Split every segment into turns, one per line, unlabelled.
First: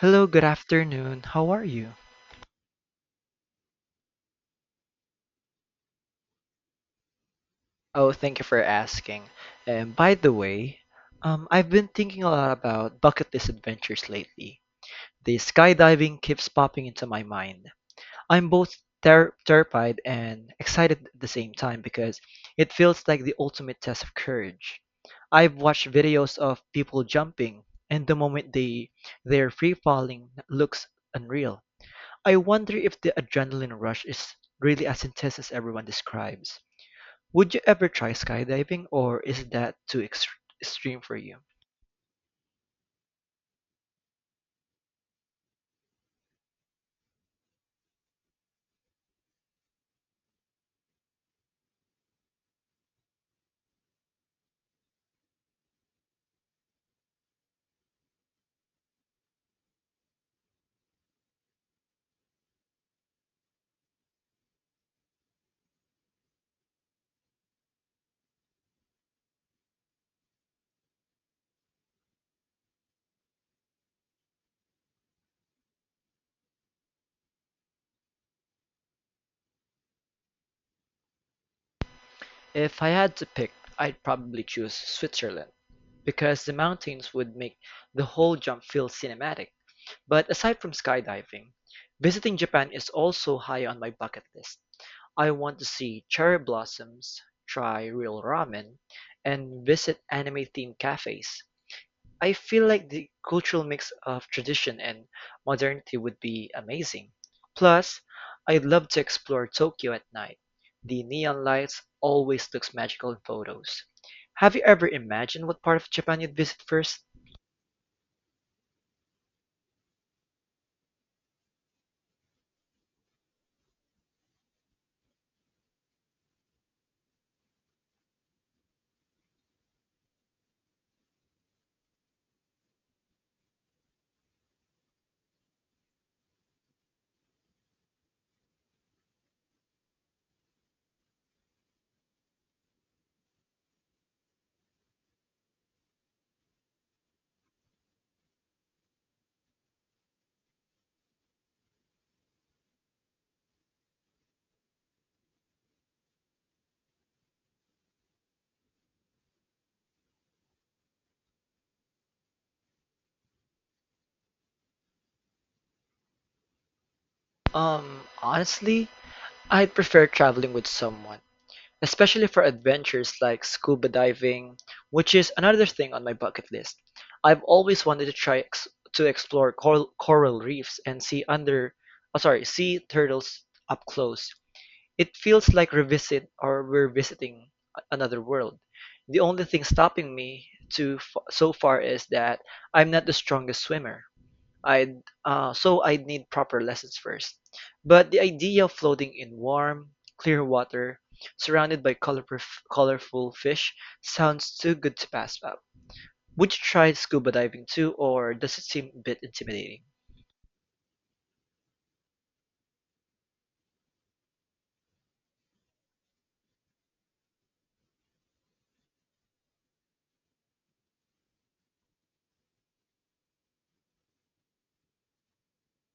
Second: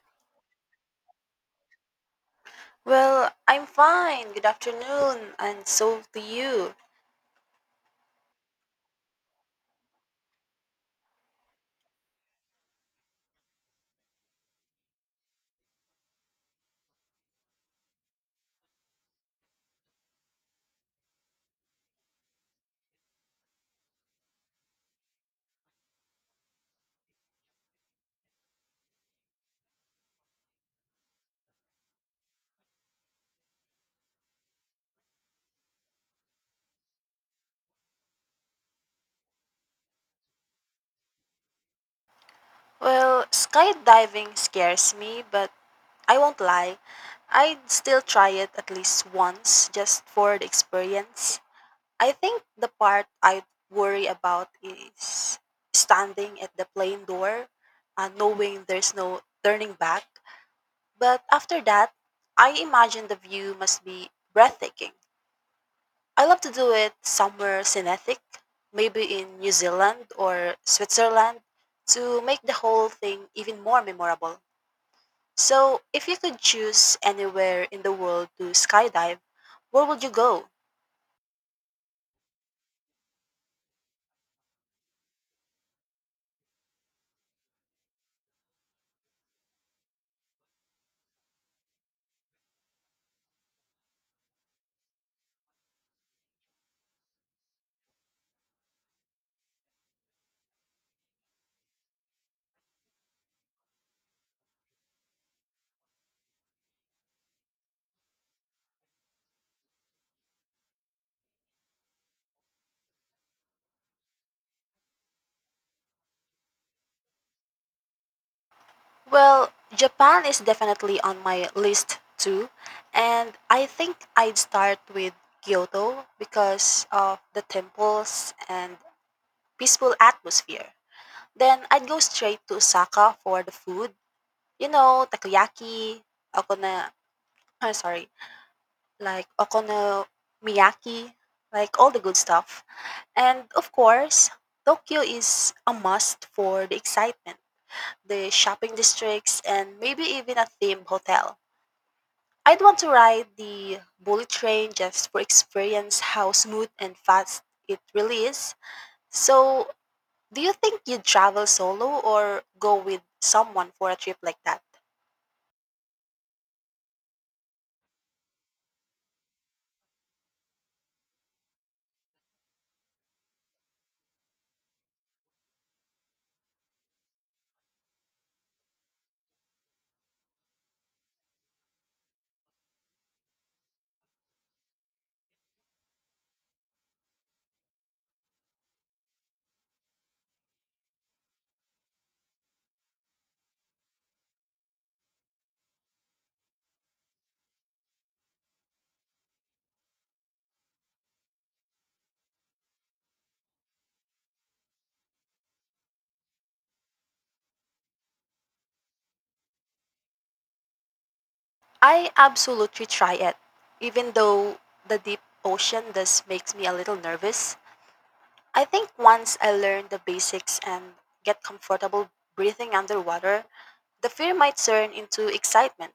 Hello, good afternoon. How are you?
Well, I'm fine. Good afternoon, and so to you.
Oh, thank you for asking. And by the way, I've been thinking a lot about bucket list adventures lately. The skydiving keeps popping into my mind. I'm both terrified and excited at the same time because it feels like the ultimate test of courage. I've watched videos of people jumping, and the moment they're free falling looks unreal. I wonder if the adrenaline rush is really as intense as everyone describes. Would you ever try skydiving, or is that too extreme for you?
Well, skydiving scares me, but I won't lie. I'd still try it at least once just for the experience. I think the part I worry about is standing at the plane door, knowing there's no turning back. But after that, I imagine the view must be breathtaking. I love to do it somewhere scenic, maybe in New Zealand or Switzerland, to make the whole thing even more memorable. So, if you could choose anywhere in the world to skydive, where would you go?
If I had to pick, I'd probably choose Switzerland because the mountains would make the whole jump feel cinematic. But aside from skydiving, visiting Japan is also high on my bucket list. I want to see cherry blossoms, try real ramen, and visit anime themed cafes. I feel like the cultural mix of tradition and modernity would be amazing. Plus, I'd love to explore Tokyo at night. The neon lights always looks magical in photos. Have you ever imagined what part of Japan you'd visit first?
Well, Japan is definitely on my list too, and I think I'd start with Kyoto because of the temples and peaceful atmosphere. Then I'd go straight to Osaka for the food. Takoyaki, okona I'm sorry, like okonomiyaki, like all the good stuff. And of course, Tokyo is a must for the excitement, the shopping districts, and maybe even a theme hotel. I'd want to ride the bullet train just for experience how smooth and fast it really is. So, do you think you'd travel solo or go with someone for a trip like that?
Honestly, I'd prefer traveling with someone. Especially for adventures like scuba diving, which is another thing on my bucket list. I've always wanted to try ex to explore coral reefs and see under, oh, sorry, sea turtles up close. It feels like revisit or we're visiting another world. The only thing stopping me to f so far is that I'm not the strongest swimmer. I'd so I'd need proper lessons first. But the idea of floating in warm, clear water, surrounded by colorful fish, sounds too good to pass up. Would you try scuba diving too, or does it seem a bit intimidating?
I absolutely try it, even though the deep ocean does makes me a little nervous. I think once I learn the basics and get comfortable breathing underwater, the fear might turn into excitement.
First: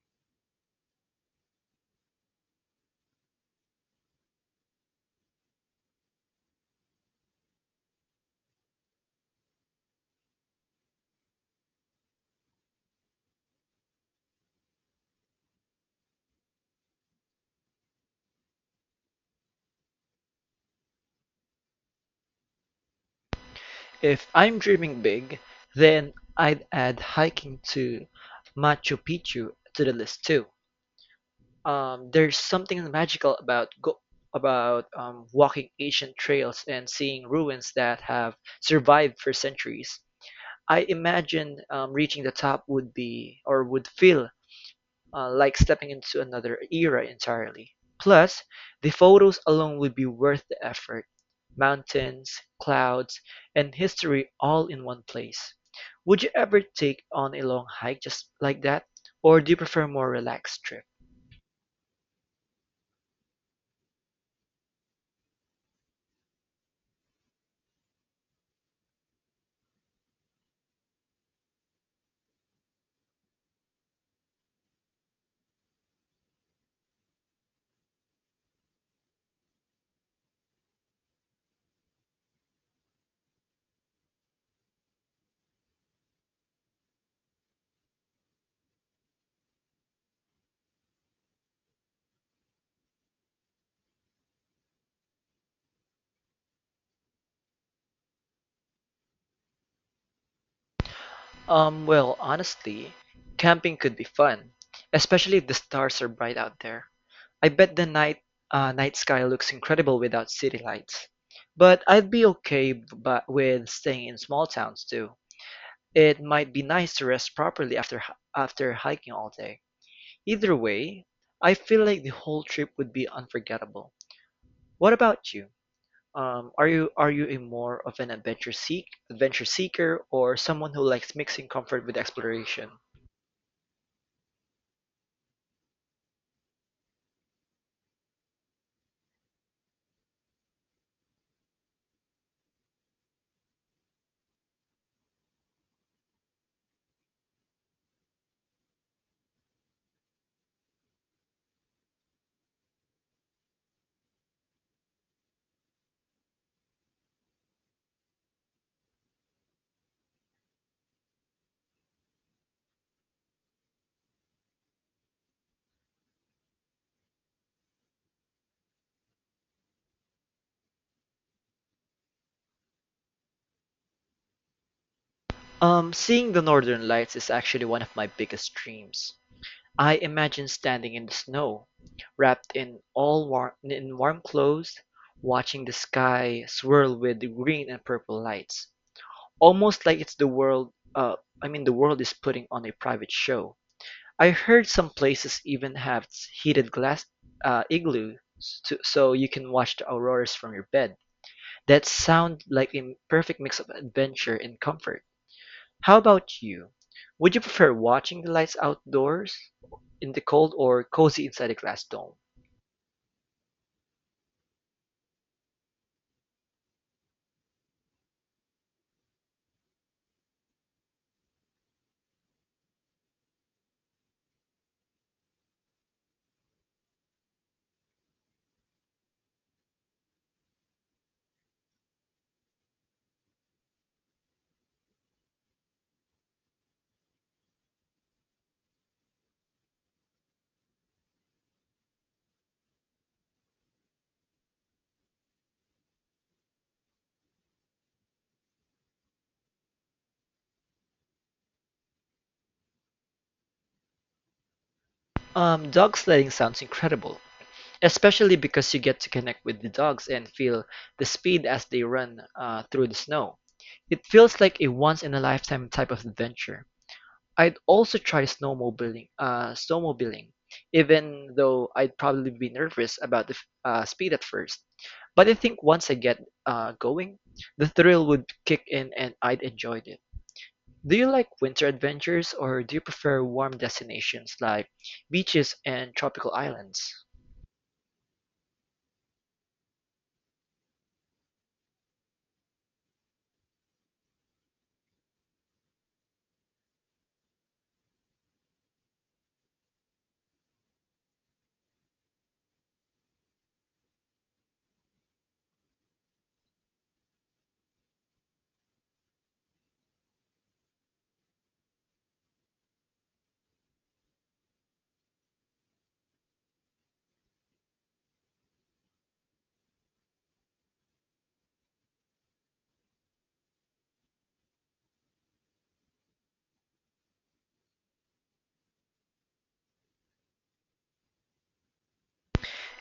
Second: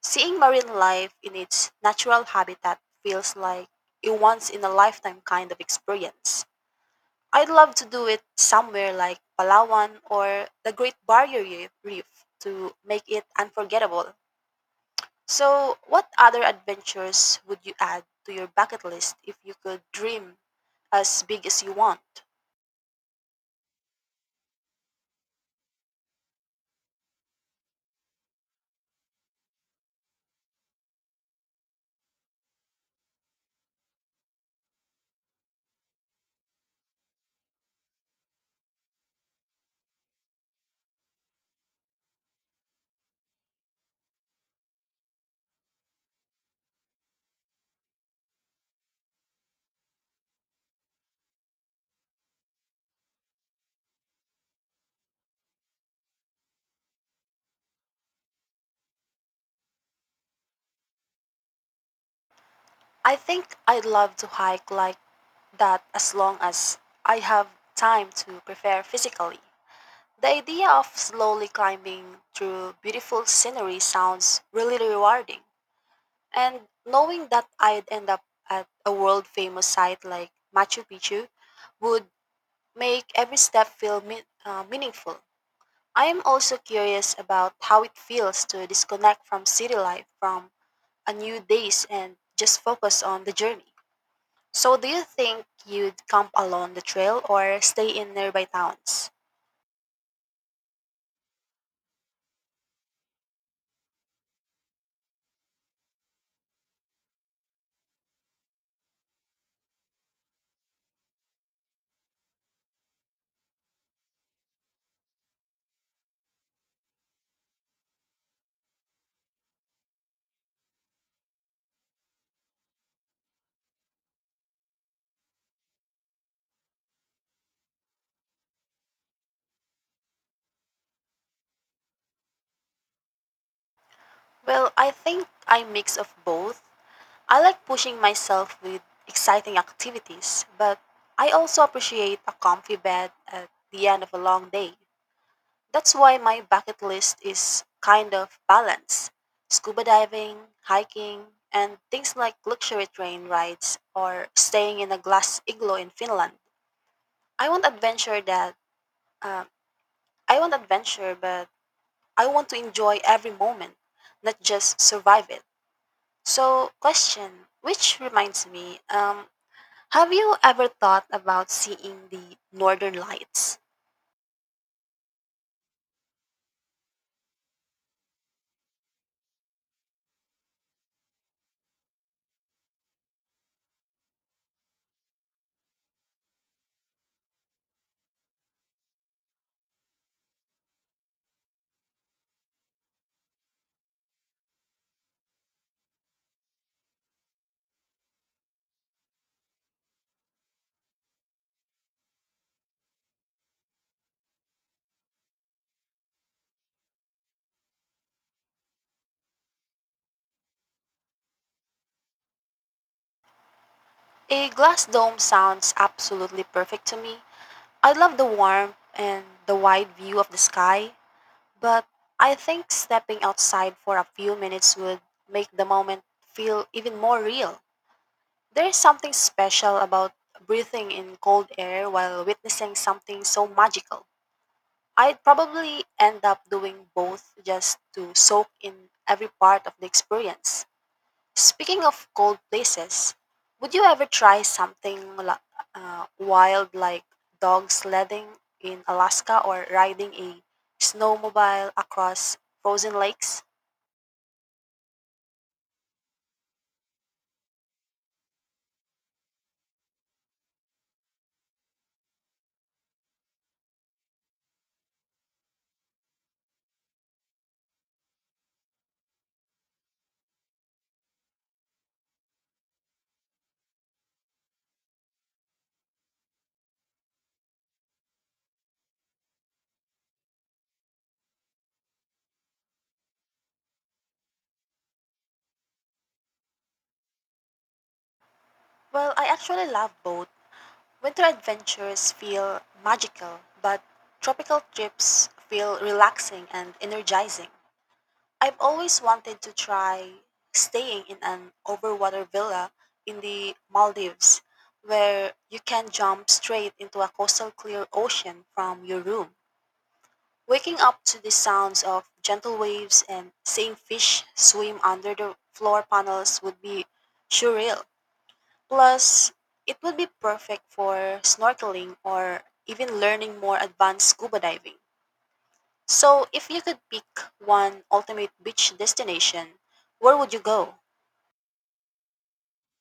Seeing marine life in its natural habitat feels like a once in a lifetime kind of experience. I'd love to do it somewhere like Palawan or the Great Barrier Reef to make it unforgettable. So, what other adventures would you add to your bucket list if you could dream as big as you want?
If I'm dreaming big, then I'd add hiking to Machu Picchu to the list too. There's something magical about walking ancient trails and seeing ruins that have survived for centuries. I imagine reaching the top would be or would feel like stepping into another era entirely. Plus, the photos alone would be worth the effort. Mountains, clouds, and history all in one place. Would you ever take on a long hike just like that, or do you prefer more relaxed trip?
I think I'd love to hike like that as long as I have time to prepare physically. The idea of slowly climbing through beautiful scenery sounds really rewarding. And knowing that I'd end up at a world famous site like Machu Picchu would make every step feel meaningful. I am also curious about how it feels to disconnect from city life from a new days and just focus on the journey. So do you think you'd camp along the trail or stay in nearby towns?
Well, honestly, camping could be fun, especially if the stars are bright out there. I bet the night sky looks incredible without city lights. But I'd be okay but with staying in small towns too. It might be nice to rest properly after hiking all day. Either way, I feel like the whole trip would be unforgettable. What about you? Are you a more of an adventure seeker or someone who likes mixing comfort with exploration?
Well, I think I mix of both. I like pushing myself with exciting activities, but I also appreciate a comfy bed at the end of a long day. That's why my bucket list is kind of balanced. Scuba diving, hiking, and things like luxury train rides or staying in a glass igloo in Finland. I want adventure that uh, I want adventure, but I want to enjoy every moment, not just survive it. So, question, which reminds me, have you ever thought about seeing the Northern Lights?
Seeing the northern lights is actually one of my biggest dreams. I imagine standing in the snow, wrapped in warm clothes, watching the sky swirl with the green and purple lights, almost like it's the world. I mean, the world is putting on a private show. I heard some places even have heated glass igloos, so you can watch the auroras from your bed. That sound like a perfect mix of adventure and comfort. How about you? Would you prefer watching the lights outdoors in the cold or cozy inside a glass dome?
A glass dome sounds absolutely perfect to me. I love the warmth and the wide view of the sky, but I think stepping outside for a few minutes would make the moment feel even more real. There is something special about breathing in cold air while witnessing something so magical. I'd probably end up doing both just to soak in every part of the experience. Speaking of cold places, would you ever try something wild like dog sledding in Alaska or riding a snowmobile across frozen lakes?
Dog sledding sounds incredible, especially because you get to connect with the dogs and feel the speed as they run through the snow. It feels like a once in a lifetime type of adventure. I'd also try snowmobiling, even though I'd probably be nervous about the speed at first. But I think once I get going, the thrill would kick in and I'd enjoy it. Do you like winter adventures or do you prefer warm destinations like beaches and tropical islands?
Well, I actually love both. Winter adventures feel magical, but tropical trips feel relaxing and energizing. I've always wanted to try staying in an overwater villa in the Maldives where you can jump straight into a coastal clear ocean from your room. Waking up to the sounds of gentle waves and seeing fish swim under the floor panels would be surreal. Plus, it would be perfect for snorkeling or even learning more advanced scuba diving. So, if you could pick one ultimate beach destination, where would you go?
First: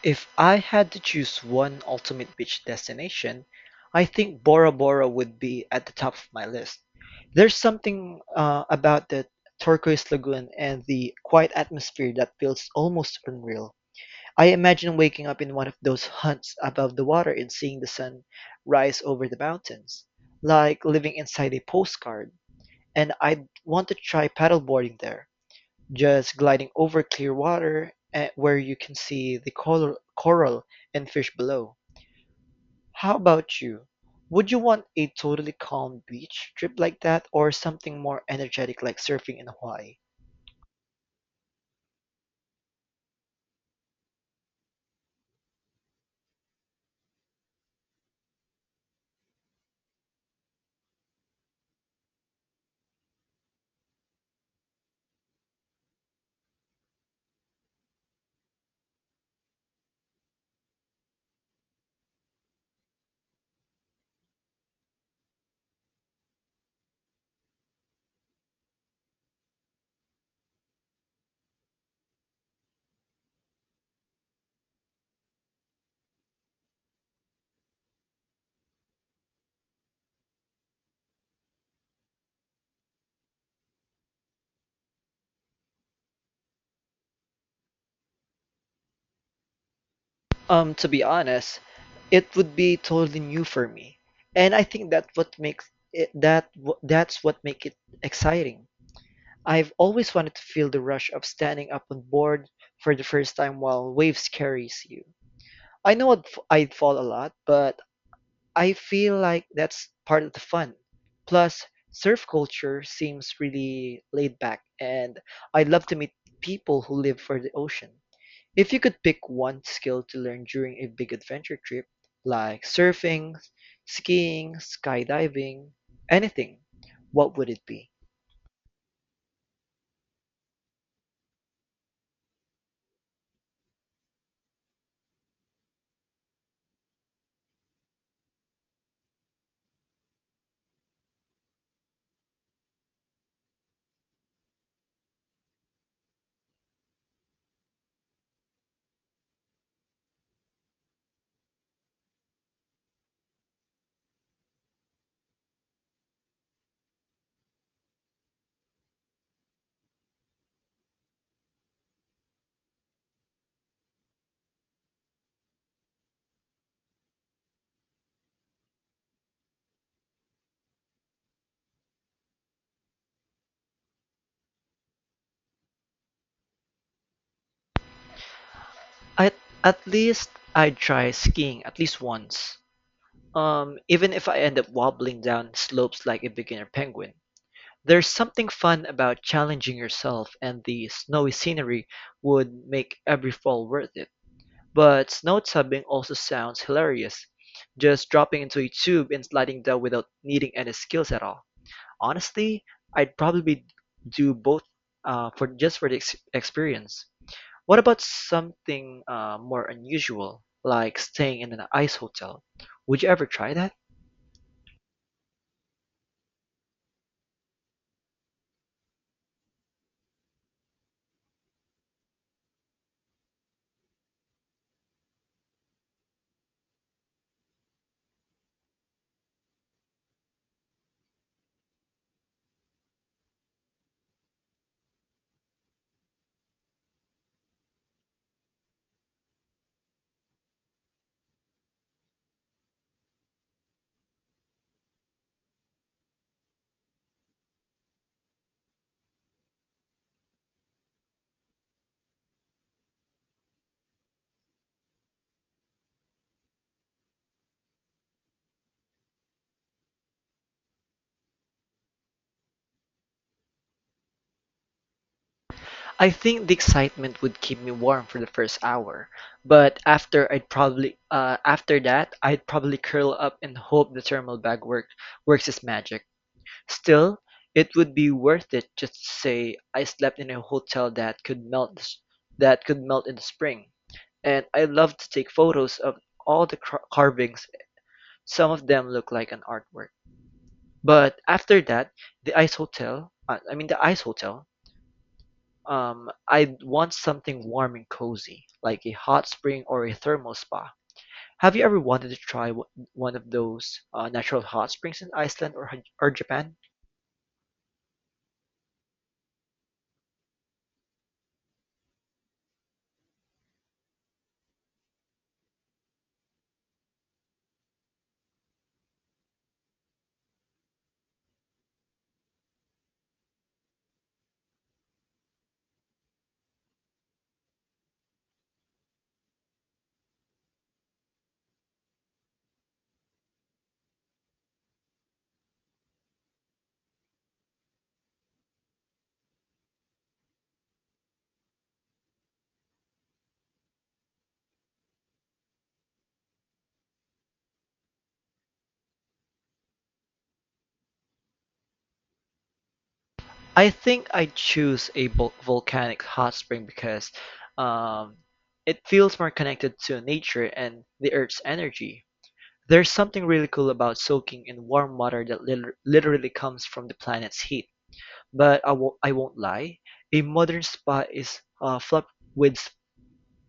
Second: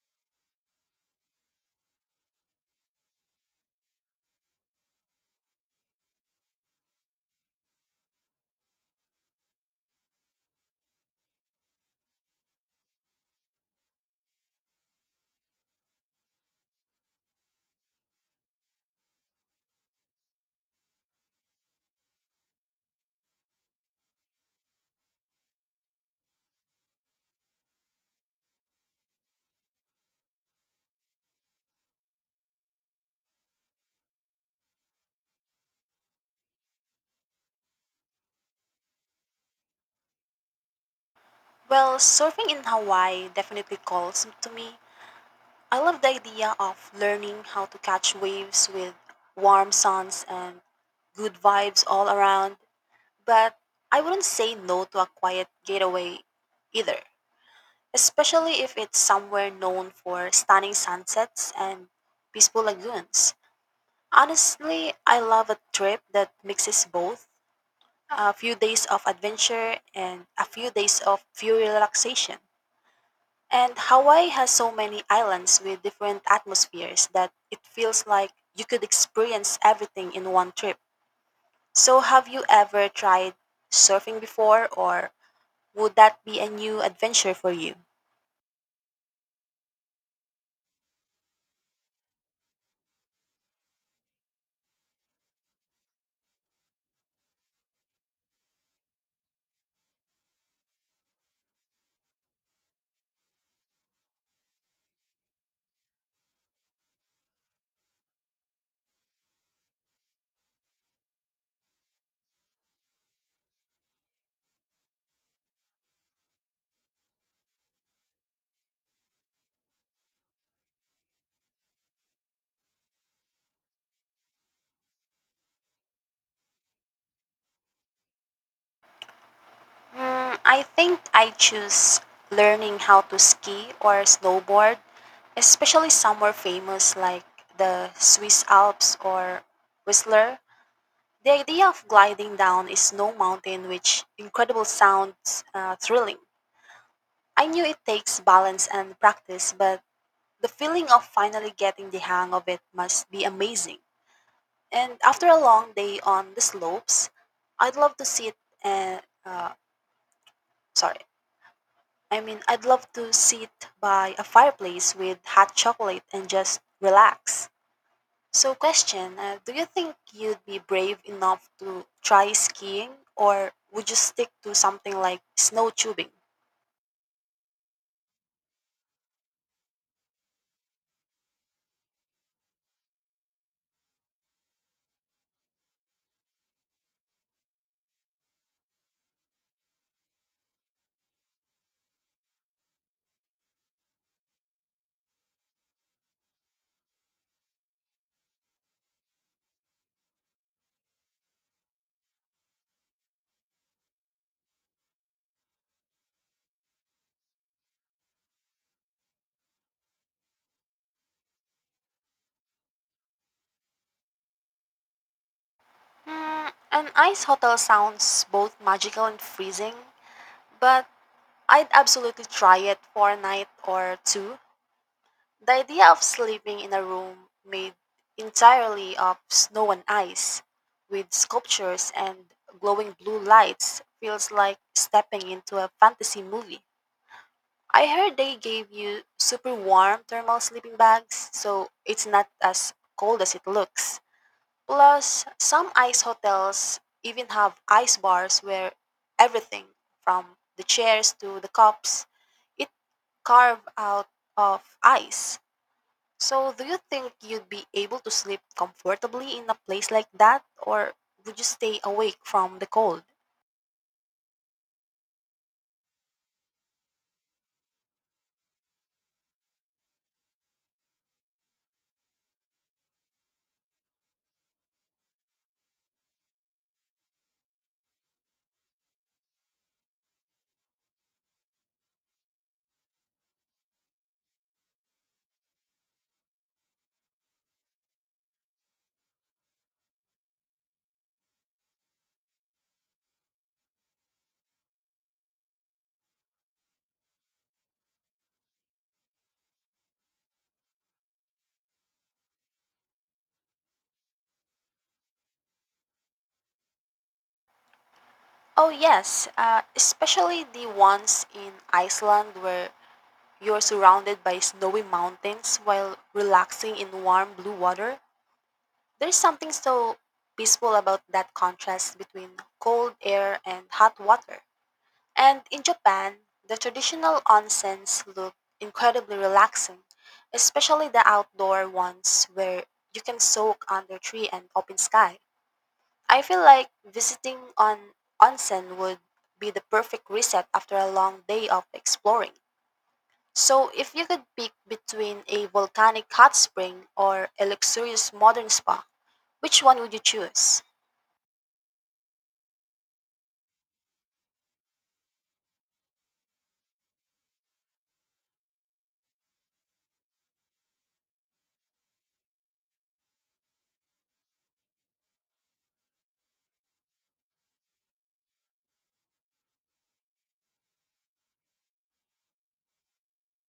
If I had to choose one ultimate beach destination, I think Bora Bora would be at the top of my list. There's something about the turquoise lagoon and the quiet atmosphere that feels almost unreal. I imagine waking up in one of those huts above the water and seeing the sun rise over the mountains, like living inside a postcard. And I'd want to try paddleboarding there just gliding over clear water eh, where you can see the coral and fish below. How about you? Would you want a totally calm beach trip like that or something more energetic like surfing in Hawaii?
Well, surfing in Hawaii definitely calls to me. I love the idea of learning how to catch waves with warm suns and good vibes all around, but I wouldn't say no to a quiet getaway either, especially if it's somewhere known for stunning sunsets and peaceful lagoons. Honestly, I love a trip that mixes both a few days of adventure and a few days of pure relaxation. And Hawaii has so many islands with different atmospheres that it feels like you could experience everything in one trip. So, have you ever tried surfing before, or would that be a new adventure for you?
To be honest, it would be totally new for me. And I think that's what make it exciting. I've always wanted to feel the rush of standing up on board for the first time while waves carries you. I'd fall a lot, but I feel like that's part of the fun. Plus, surf culture seems really laid back, and I'd love to meet people who live for the ocean. If you could pick one skill to learn during a big adventure trip, like surfing, skiing, skydiving, anything, what would it be?
Mm, I think I choose learning how to ski or snowboard, especially somewhere famous like the Swiss Alps or Whistler. The idea of gliding down a snow mountain with incredible sounds thrilling. I knew it takes balance and practice, but the feeling of finally getting the hang of it must be amazing. And after a long day on the slopes, I'd love to sit and uh, sorry, I mean I'd love to sit by a fireplace with hot chocolate and just relax. So, question do you think you'd be brave enough to try skiing, or would you stick to something like snow tubing?
At at least I'd try skiing at least once. Even if I end up wobbling down slopes like a beginner penguin. There's something fun about challenging yourself and the snowy scenery would make every fall worth it. But snow tubing also sounds hilarious. Just dropping into a tube and sliding down without needing any skills at all. Honestly, I'd probably do both for just for the experience. What about something more unusual, like staying in an ice hotel? Would you ever try that?
An ice hotel sounds both magical and freezing, but I'd absolutely try it for a night or two. The idea of sleeping in a room made entirely of snow and ice, with sculptures and glowing blue lights, feels like stepping into a fantasy movie. I heard they gave you super warm thermal sleeping bags, so it's not as cold as it looks. Plus, some ice hotels even have ice bars where everything from the chairs to the cups it carved out of ice. So, do you think you'd be able to sleep comfortably in a place like that, or would you stay awake from the cold?
I think the excitement would keep me warm for the first hour, but after that I'd probably curl up and hope the thermal bag works its magic. Still, it would be worth it just to say I slept in a hotel that could melt in the spring, and I love to take photos of all the carvings. Some of them look like an artwork. But after that, I mean the ice hotel, I want something warm and cozy, like a hot spring or a thermal spa. Have you ever wanted to try one of those natural hot springs in Iceland, or Japan?
Oh, yes, especially the ones in Iceland where you're surrounded by snowy mountains while relaxing in warm blue water. There's something so peaceful about that contrast between cold air and hot water. And in Japan, the traditional onsens look incredibly relaxing, especially the outdoor ones where you can soak under tree and open sky. I feel like visiting an onsen would be the perfect reset after a long day of exploring. So, if you could pick between a volcanic hot spring or a luxurious modern spa, which one would you choose?
I think I choose a volcanic hot spring because um, it feels more connected to nature and the Earth's energy. There's something really cool about soaking in warm water that literally comes from the planet's heat. But I won't lie, a modern spa is with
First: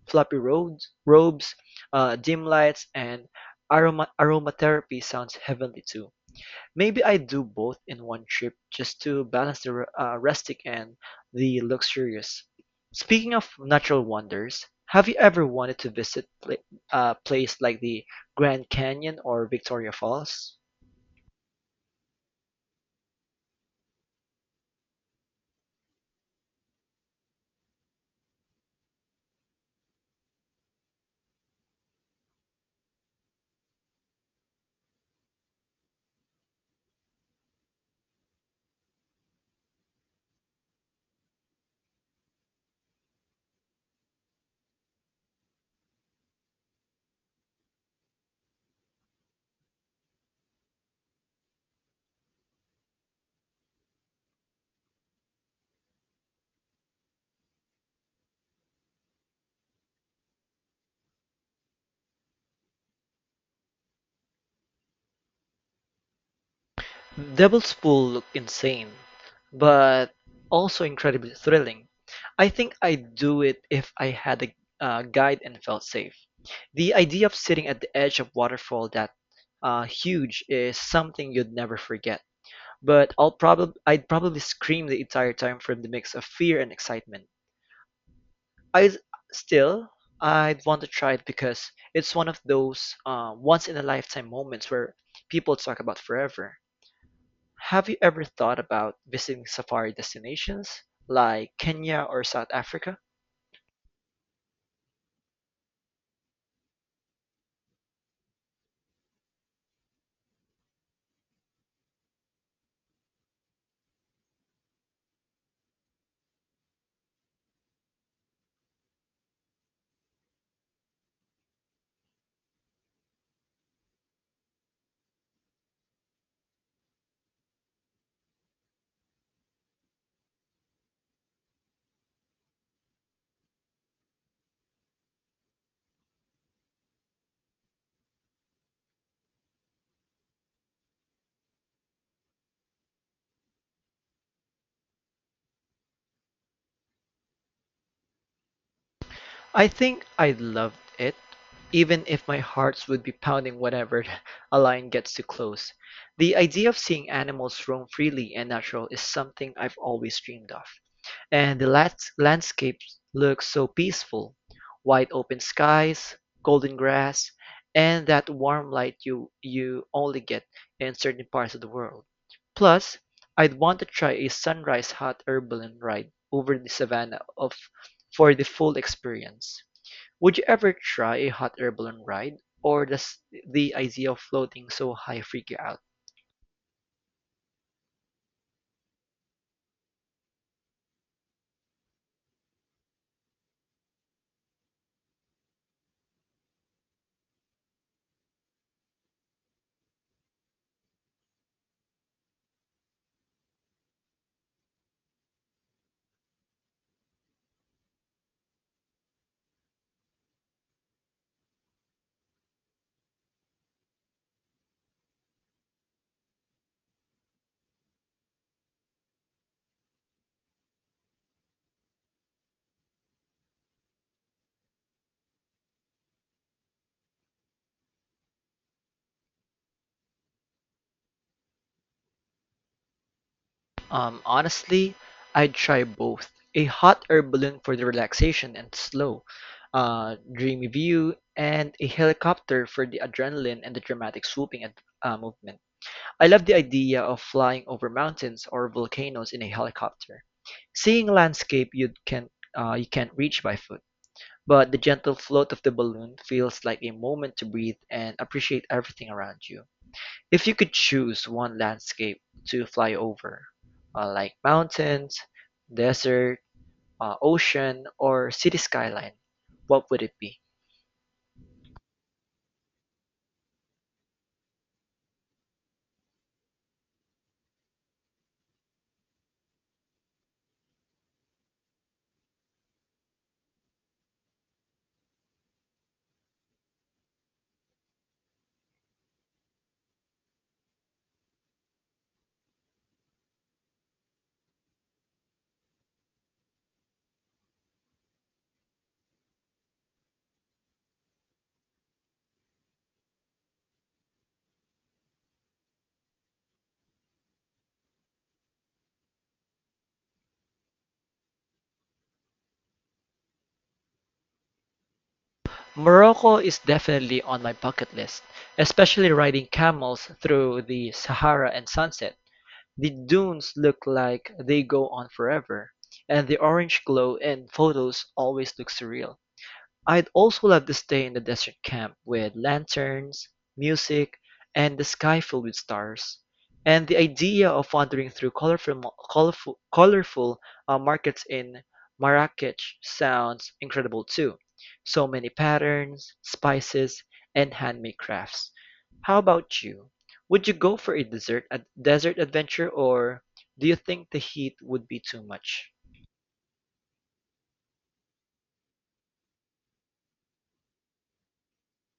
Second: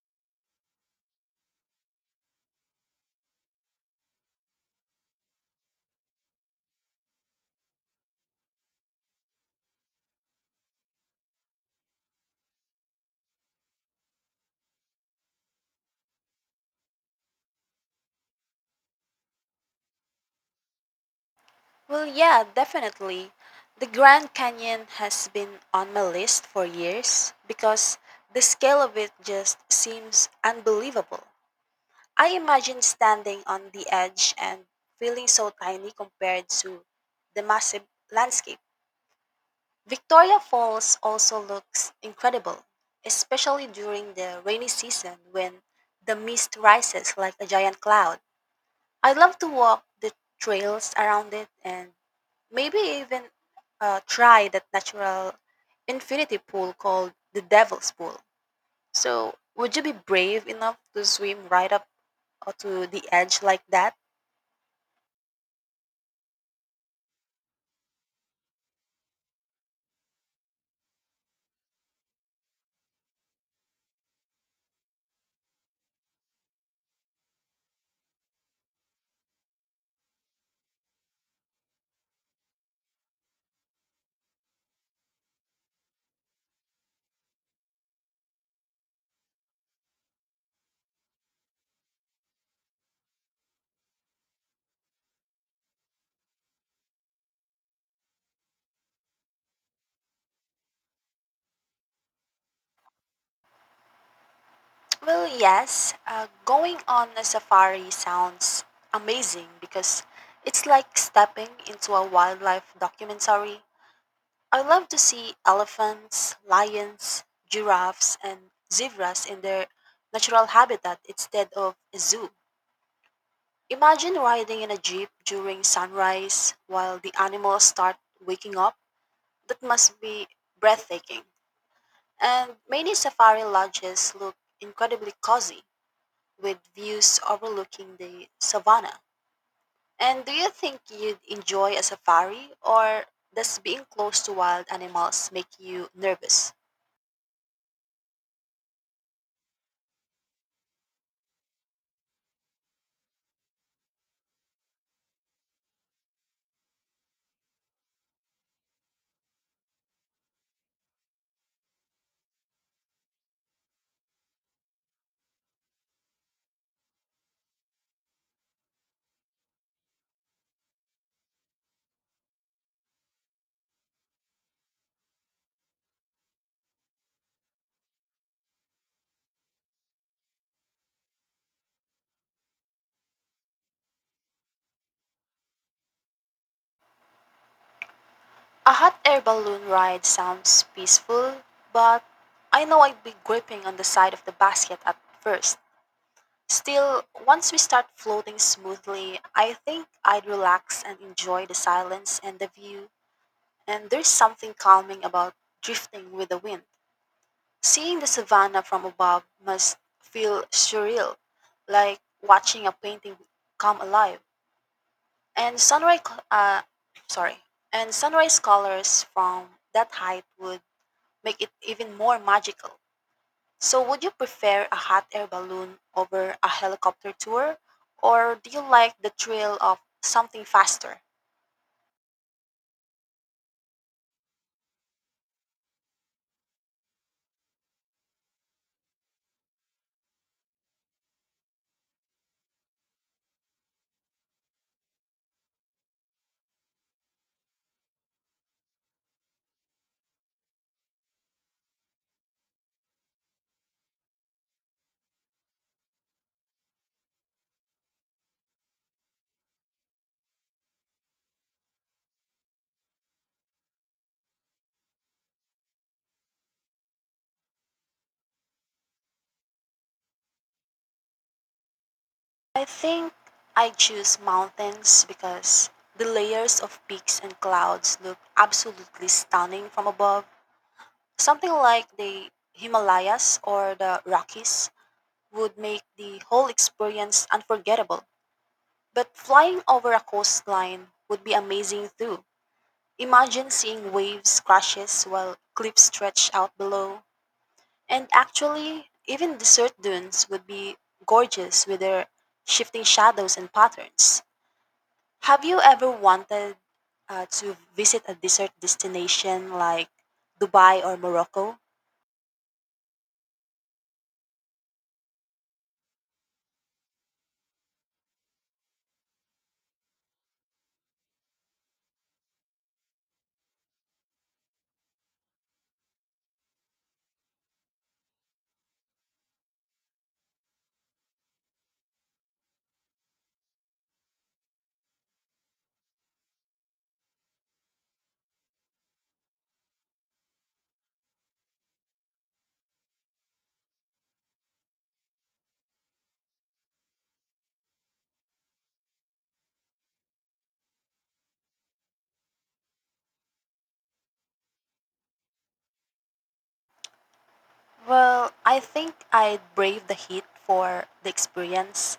robes, dim lights, and aromatherapy sounds heavenly too. Maybe I do both in one trip just to balance the rustic and the luxurious. Speaking of natural wonders, have you ever wanted to visit a place like the Grand Canyon or Victoria Falls?
Well, yeah, definitely. The Grand Canyon has been on my list for years because the scale of it just seems unbelievable. I imagine standing on the edge and feeling so tiny compared to the massive landscape. Victoria Falls also looks incredible, especially during the rainy season when the mist rises like a giant cloud. I love to walk the trails around it and maybe even try that natural infinity pool called the Devil's Pool. So, would you be brave enough to swim right up to the edge like that?
Devil's Pool looked insane, but also incredibly thrilling. I think I'd do it if I had a guide and felt safe. The idea of sitting at the edge of waterfall that huge is something you'd never forget. But I'd probably scream the entire time from the mix of fear and excitement. I still I'd want to try it because it's one of those once in a lifetime moments where people talk about forever. Have you ever thought about visiting safari destinations like Kenya or South Africa?
Well, yes, going on a safari sounds amazing because it's like stepping into a wildlife documentary. I love to see elephants, lions, giraffes, and zebras in their natural habitat instead of a zoo. Imagine riding in a jeep during sunrise while the animals start waking up. That must be breathtaking. And many safari lodges look incredibly cozy with views overlooking the savannah. And do you think you'd enjoy a safari, or does being close to wild animals make you nervous?
I think I'd love it, even if my hearts would be pounding whenever a lion gets too close. The idea of seeing animals roam freely and natural is something I've always dreamed of. And the landscape looks so peaceful. Wide open skies, golden grass, and that warm light you only get in certain parts of the world. Plus, I'd want to try a sunrise hot airballoon ride over the savannah of for the full experience. Would you ever try a hot air balloon ride, or does the idea of floating so high freak you out?
A hot air balloon ride sounds peaceful, but I know I'd be gripping on the side of the basket at first. Still, once we start floating smoothly, I think I'd relax and enjoy the silence and the view. And there's something calming about drifting with the wind. Seeing the savanna from above must feel surreal, like watching a painting come alive. And sunrise, co- uh, Sorry, and sunrise colors from that height would make it even more magical. So, would you prefer a hot air balloon over a helicopter tour, or do you like the thrill of something faster?
Honestly, I'd try both. A hot air balloon for the relaxation and slow, dreamy view, and a helicopter for the adrenaline and the dramatic swooping and movement. I love the idea of flying over mountains or volcanoes in a helicopter, seeing landscape you can't reach by foot. But the gentle float of the balloon feels like a moment to breathe and appreciate everything around you. If you could choose one landscape to fly over, like mountains, desert, ocean, or city skyline, what would it be?
I think I choose mountains because the layers of peaks and clouds look absolutely stunning from above. Something like the Himalayas or the Rockies would make the whole experience unforgettable. But flying over a coastline would be amazing too. Imagine seeing waves crashes while cliffs stretch out below. And actually, even desert dunes would be gorgeous with their shifting shadows and patterns. Have you ever wanted to visit a desert destination like Dubai or Morocco?
Morocco is definitely on my bucket list, especially riding camels through the Sahara and sunset. The dunes look like they go on forever, and the orange glow in photos always looks surreal. I'd also love to stay in a desert camp with lanterns, music, and the sky filled with stars. And the idea of wandering through colorful markets in Marrakech sounds incredible too. So many patterns, spices, and handmade crafts. How about you? Would you go for a desert adventure, or do you think the heat would be too much?
Well, I think I'd brave the heat for the experience,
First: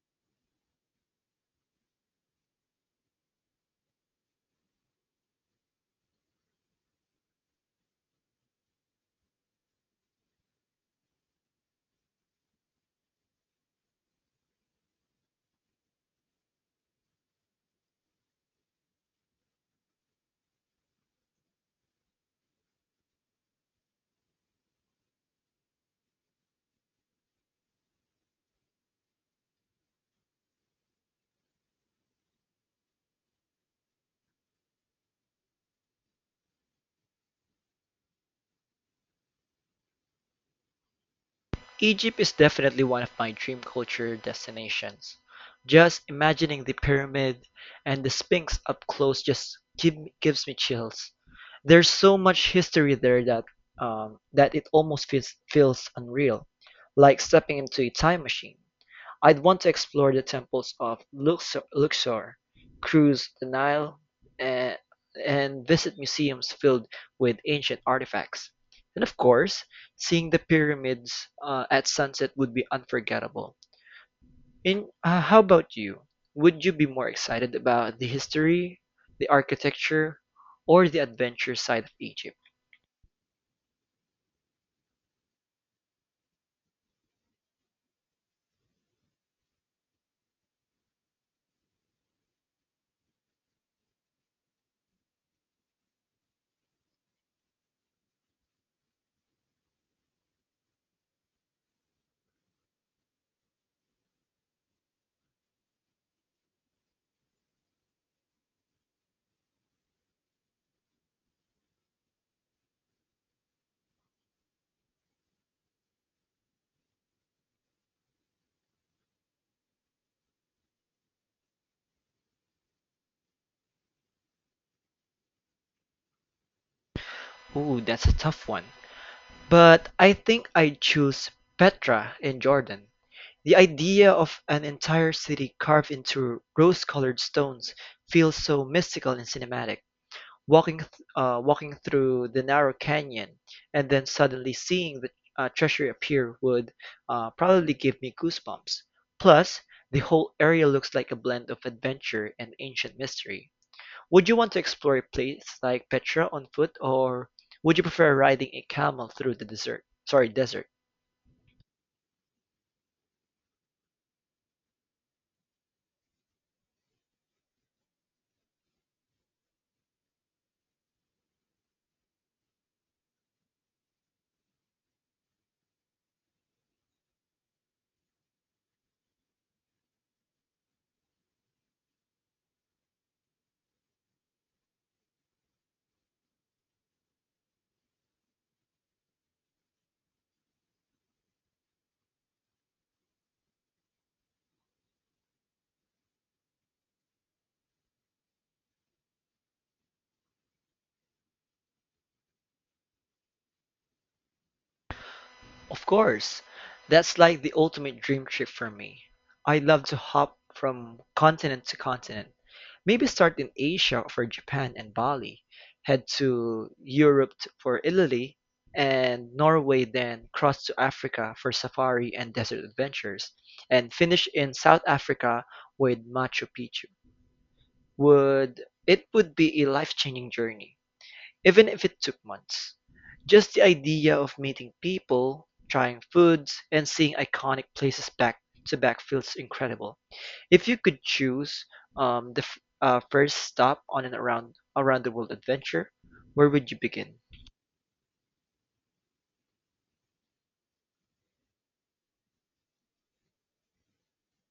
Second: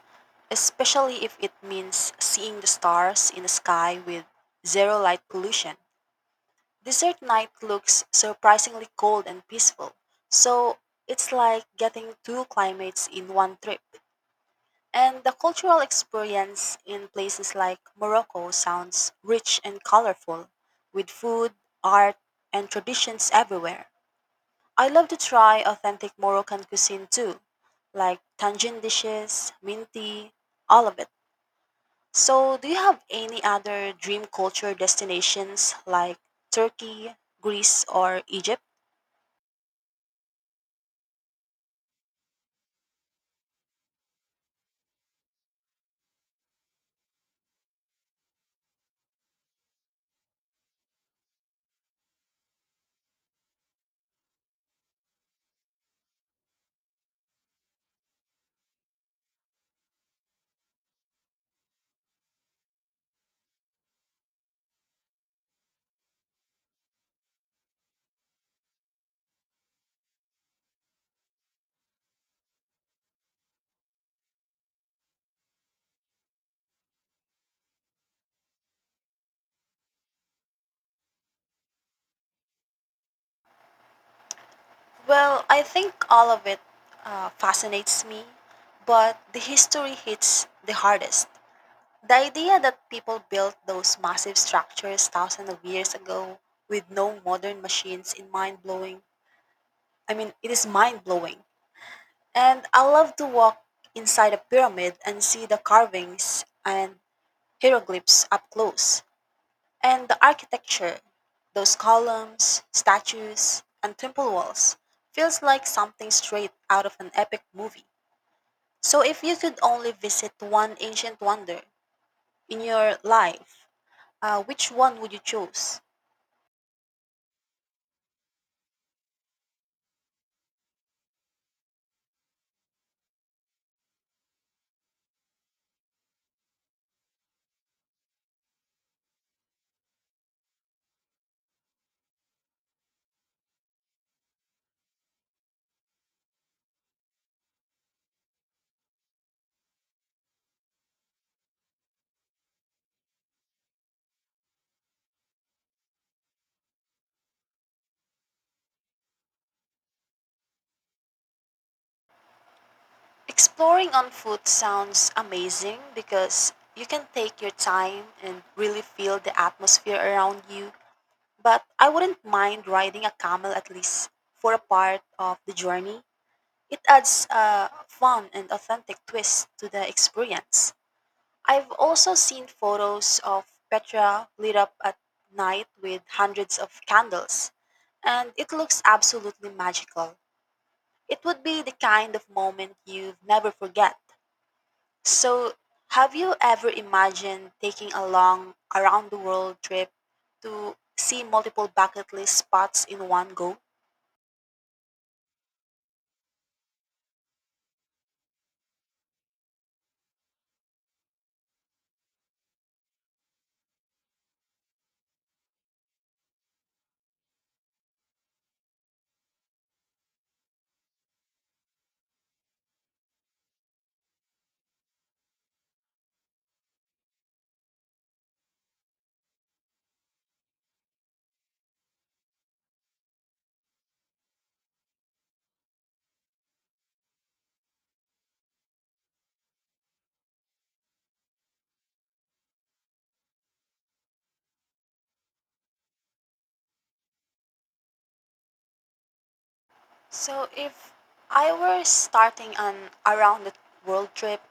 especially if it means seeing the stars in the sky with zero light pollution. Desert night looks surprisingly cold and peaceful, so it's like getting two climates in one trip. And the cultural experience in places like Morocco sounds rich and colorful, with food, art, and traditions everywhere. I love to try authentic Moroccan cuisine too, like tangine dishes, minty, all of it. So, do you have any other dream culture destinations like Turkey, Greece, or Egypt?
Egypt is definitely one of my dream culture destinations. Just imagining the pyramid and the Sphinx up close gives me chills. There's so much history there that it almost feels unreal, like stepping into a time machine. I'd want to explore the temples of Luxor, cruise the Nile, and, and visit museums filled with ancient artifacts. And of course, seeing the pyramids at sunset would be unforgettable. And how about you? Would you be more excited about the history, the architecture, or the adventure side of Egypt?
Well, I think all of it fascinates me, but the history hits the hardest. The idea that people built those massive structures thousands of years ago with no modern machines is mind blowing. I mean, it is mind blowing. And I love to walk inside a pyramid and see the carvings and hieroglyphs up close. And the architecture, those columns, statues, and temple walls, feels like something straight out of an epic movie. So, if you could only visit one ancient wonder in your life, which one would you choose?
Ooh, that's a tough one. But I think I'd choose Petra in Jordan. The idea of an entire city carved into rose-colored stones feels so mystical and cinematic. Walking, th- Walking through the narrow canyon and then suddenly seeing the treasure appear would probably give me goosebumps. Plus, the whole area looks like a blend of adventure and ancient mystery. Would you want to explore a place like Petra on foot, or would you prefer riding a camel through the desert? Sorry, desert.
Exploring on foot sounds amazing because you can take your time and really feel the atmosphere around you, but I wouldn't mind riding a camel at least for a part of the journey. It adds a fun and authentic twist to the experience. I've also seen photos of Petra lit up at night with hundreds of candles, and it looks absolutely magical. It would be the kind of moment you'd never forget. So, have you ever imagined taking a long around the world trip to see multiple bucket list spots in one go?
Of course, that's like the ultimate dream trip for me. I love to hop from continent to continent. Maybe start in Asia for Japan and Bali, head to Europe for Italy and Norway, then cross to Africa for safari and desert adventures, and finish in South Africa with Machu Picchu. Would It would be a life-changing journey. Even if it took months, just the idea of meeting people, trying foods, and seeing iconic places back to back feels incredible. If you could choose first stop on an around the world adventure, where would you begin?
So, if I were starting an around the world trip,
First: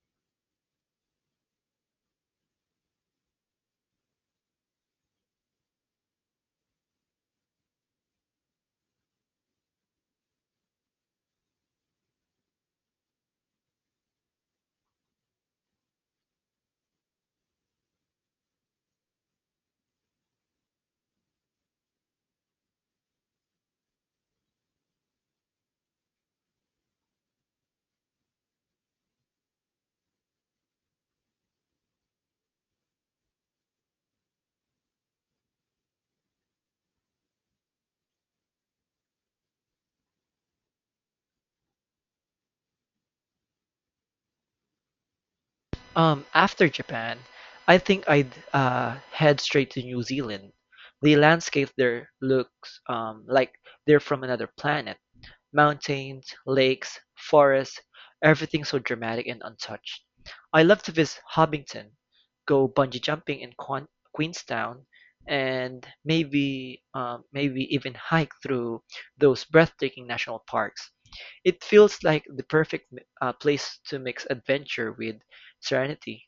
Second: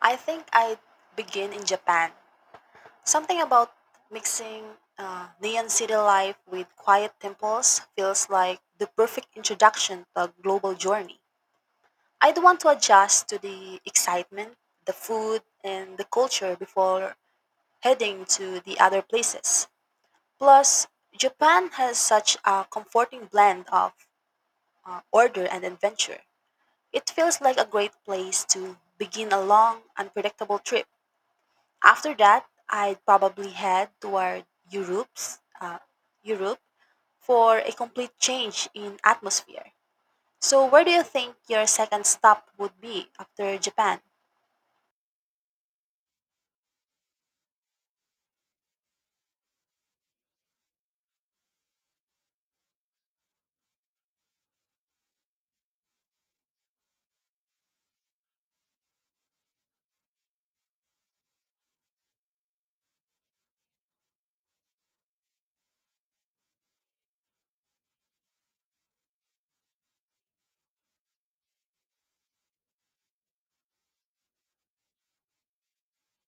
I think I'd begin in Japan. Something about mixing neon city life with quiet temples feels like the perfect introduction to a global journey. I'd want to adjust to the excitement, the food, and the culture before heading to the other places. Plus, Japan has such a comforting blend of order and adventure. It feels like a great place to begin a long, unpredictable trip. After that, I'd probably head toward Europe's, uh, Europe for a complete change in atmosphere. So, where do you think your second stop would be after Japan?
After Japan, I think I'd head straight to New Zealand. The landscape there looks like they're from another planet. Mountains, lakes, forests, everything so dramatic and untouched. I love to visit Hobbiton, go bungee jumping in Quan Queenstown, and maybe even hike through those breathtaking national parks. It feels like the perfect place to mix adventure with serenity.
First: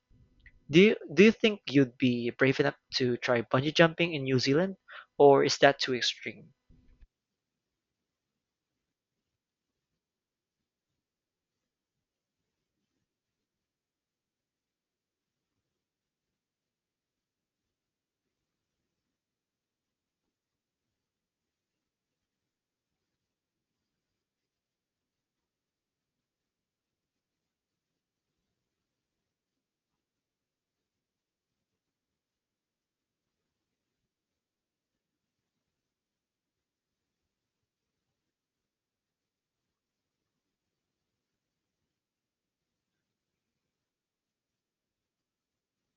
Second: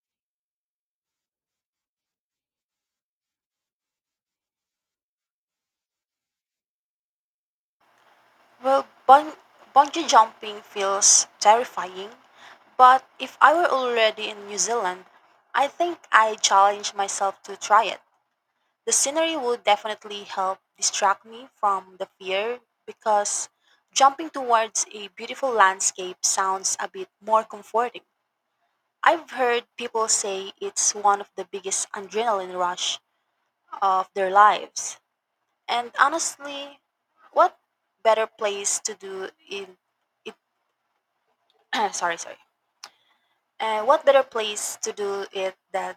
Do you think you'd be brave enough to try bungee jumping in New Zealand, or is that too extreme?
Well, bungee jumping feels terrifying, but if I were already in New Zealand, I think I'd challenge myself to try it. The scenery would definitely help distract me from the fear because jumping towards a beautiful landscape sounds a bit more comforting. I've heard people say it's one of the biggest adrenaline rush of their lives. And honestly, what better place to do in it sorry, sorry. What better place to do it than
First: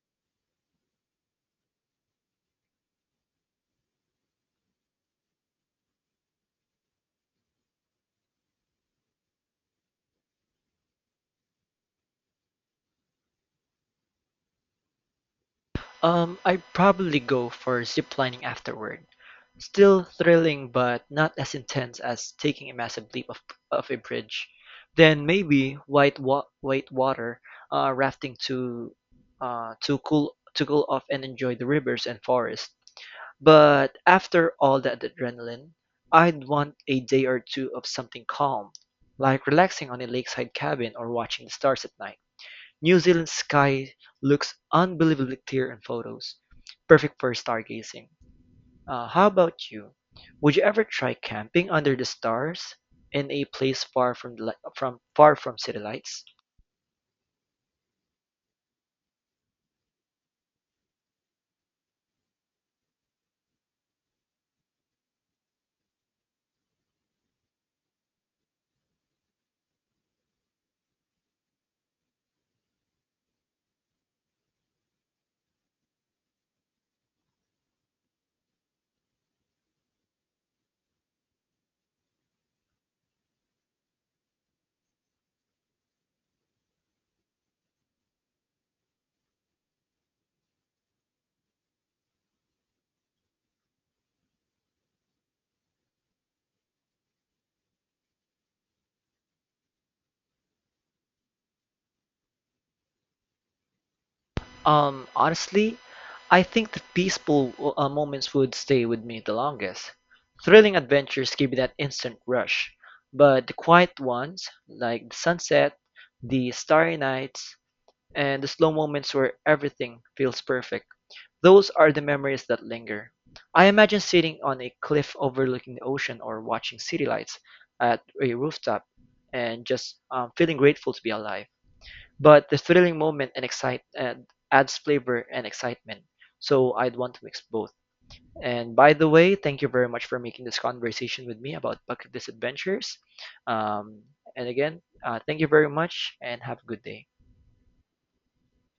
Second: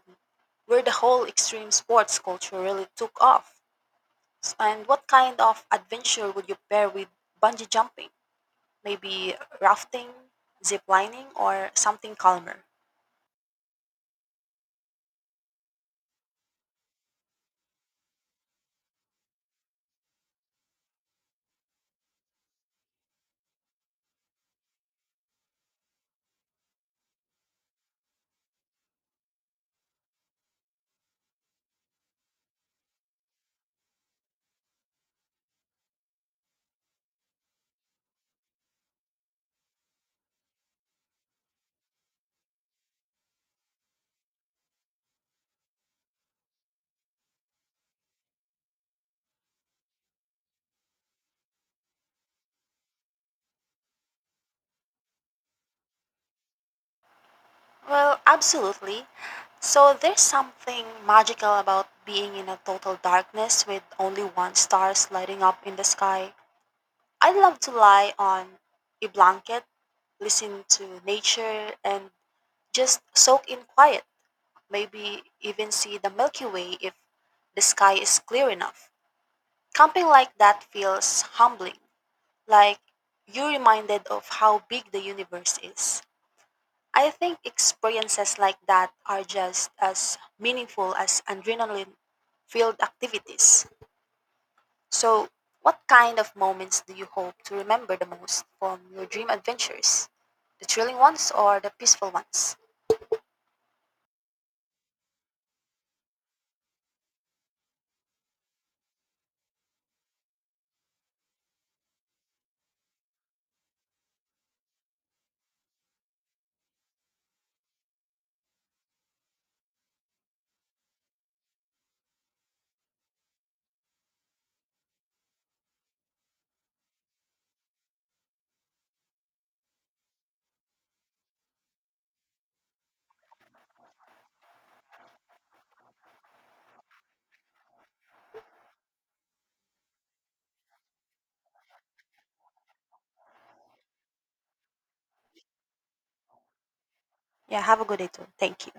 where the whole extreme sports culture really took off? And what kind of adventure would you pair with bungee jumping? Maybe rafting, zip lining, or something calmer?
I'd probably go for ziplining afterward. Still thrilling, but not as intense as taking a massive leap of a bridge. Then maybe white water rafting to cool off and enjoy the rivers and forest. But after all that adrenaline, I'd want a day or two of something calm, like relaxing on a lakeside cabin or watching the stars at night. New Zealand's sky looks unbelievably clear in photos, perfect for stargazing. How about you? Would you ever try camping under the stars in a place far from from far from city lights?
Well, absolutely. So there's something magical about being in a total darkness with only one star lighting up in the sky. I would love to lie on a blanket, listen to nature, and just soak in quiet, maybe even see the Milky Way if the sky is clear enough. Camping like that feels humbling, like you're reminded of how big the universe is. I think experiences like that are just as meaningful as adrenaline filled activities. So, what kind of moments do you hope to remember the most from your dream adventures? The thrilling ones or the peaceful ones?
Honestly, I think the peaceful moments would stay with me the longest. Thrilling adventures give you that instant rush, but the quiet ones, like the sunset, the starry nights, and the slow moments where everything feels perfect. Those are the memories that linger. I imagine sitting on a cliff overlooking the ocean or watching city lights at a rooftop and just feeling grateful to be alive. But the thrilling moment and adds flavor and excitement. So I'd want to mix both. And by the way, thank you very much for making this conversation with me about bucket list adventures. Um, and again, thank you very much and have a good day.
Yeah, have a good day too. Thank you.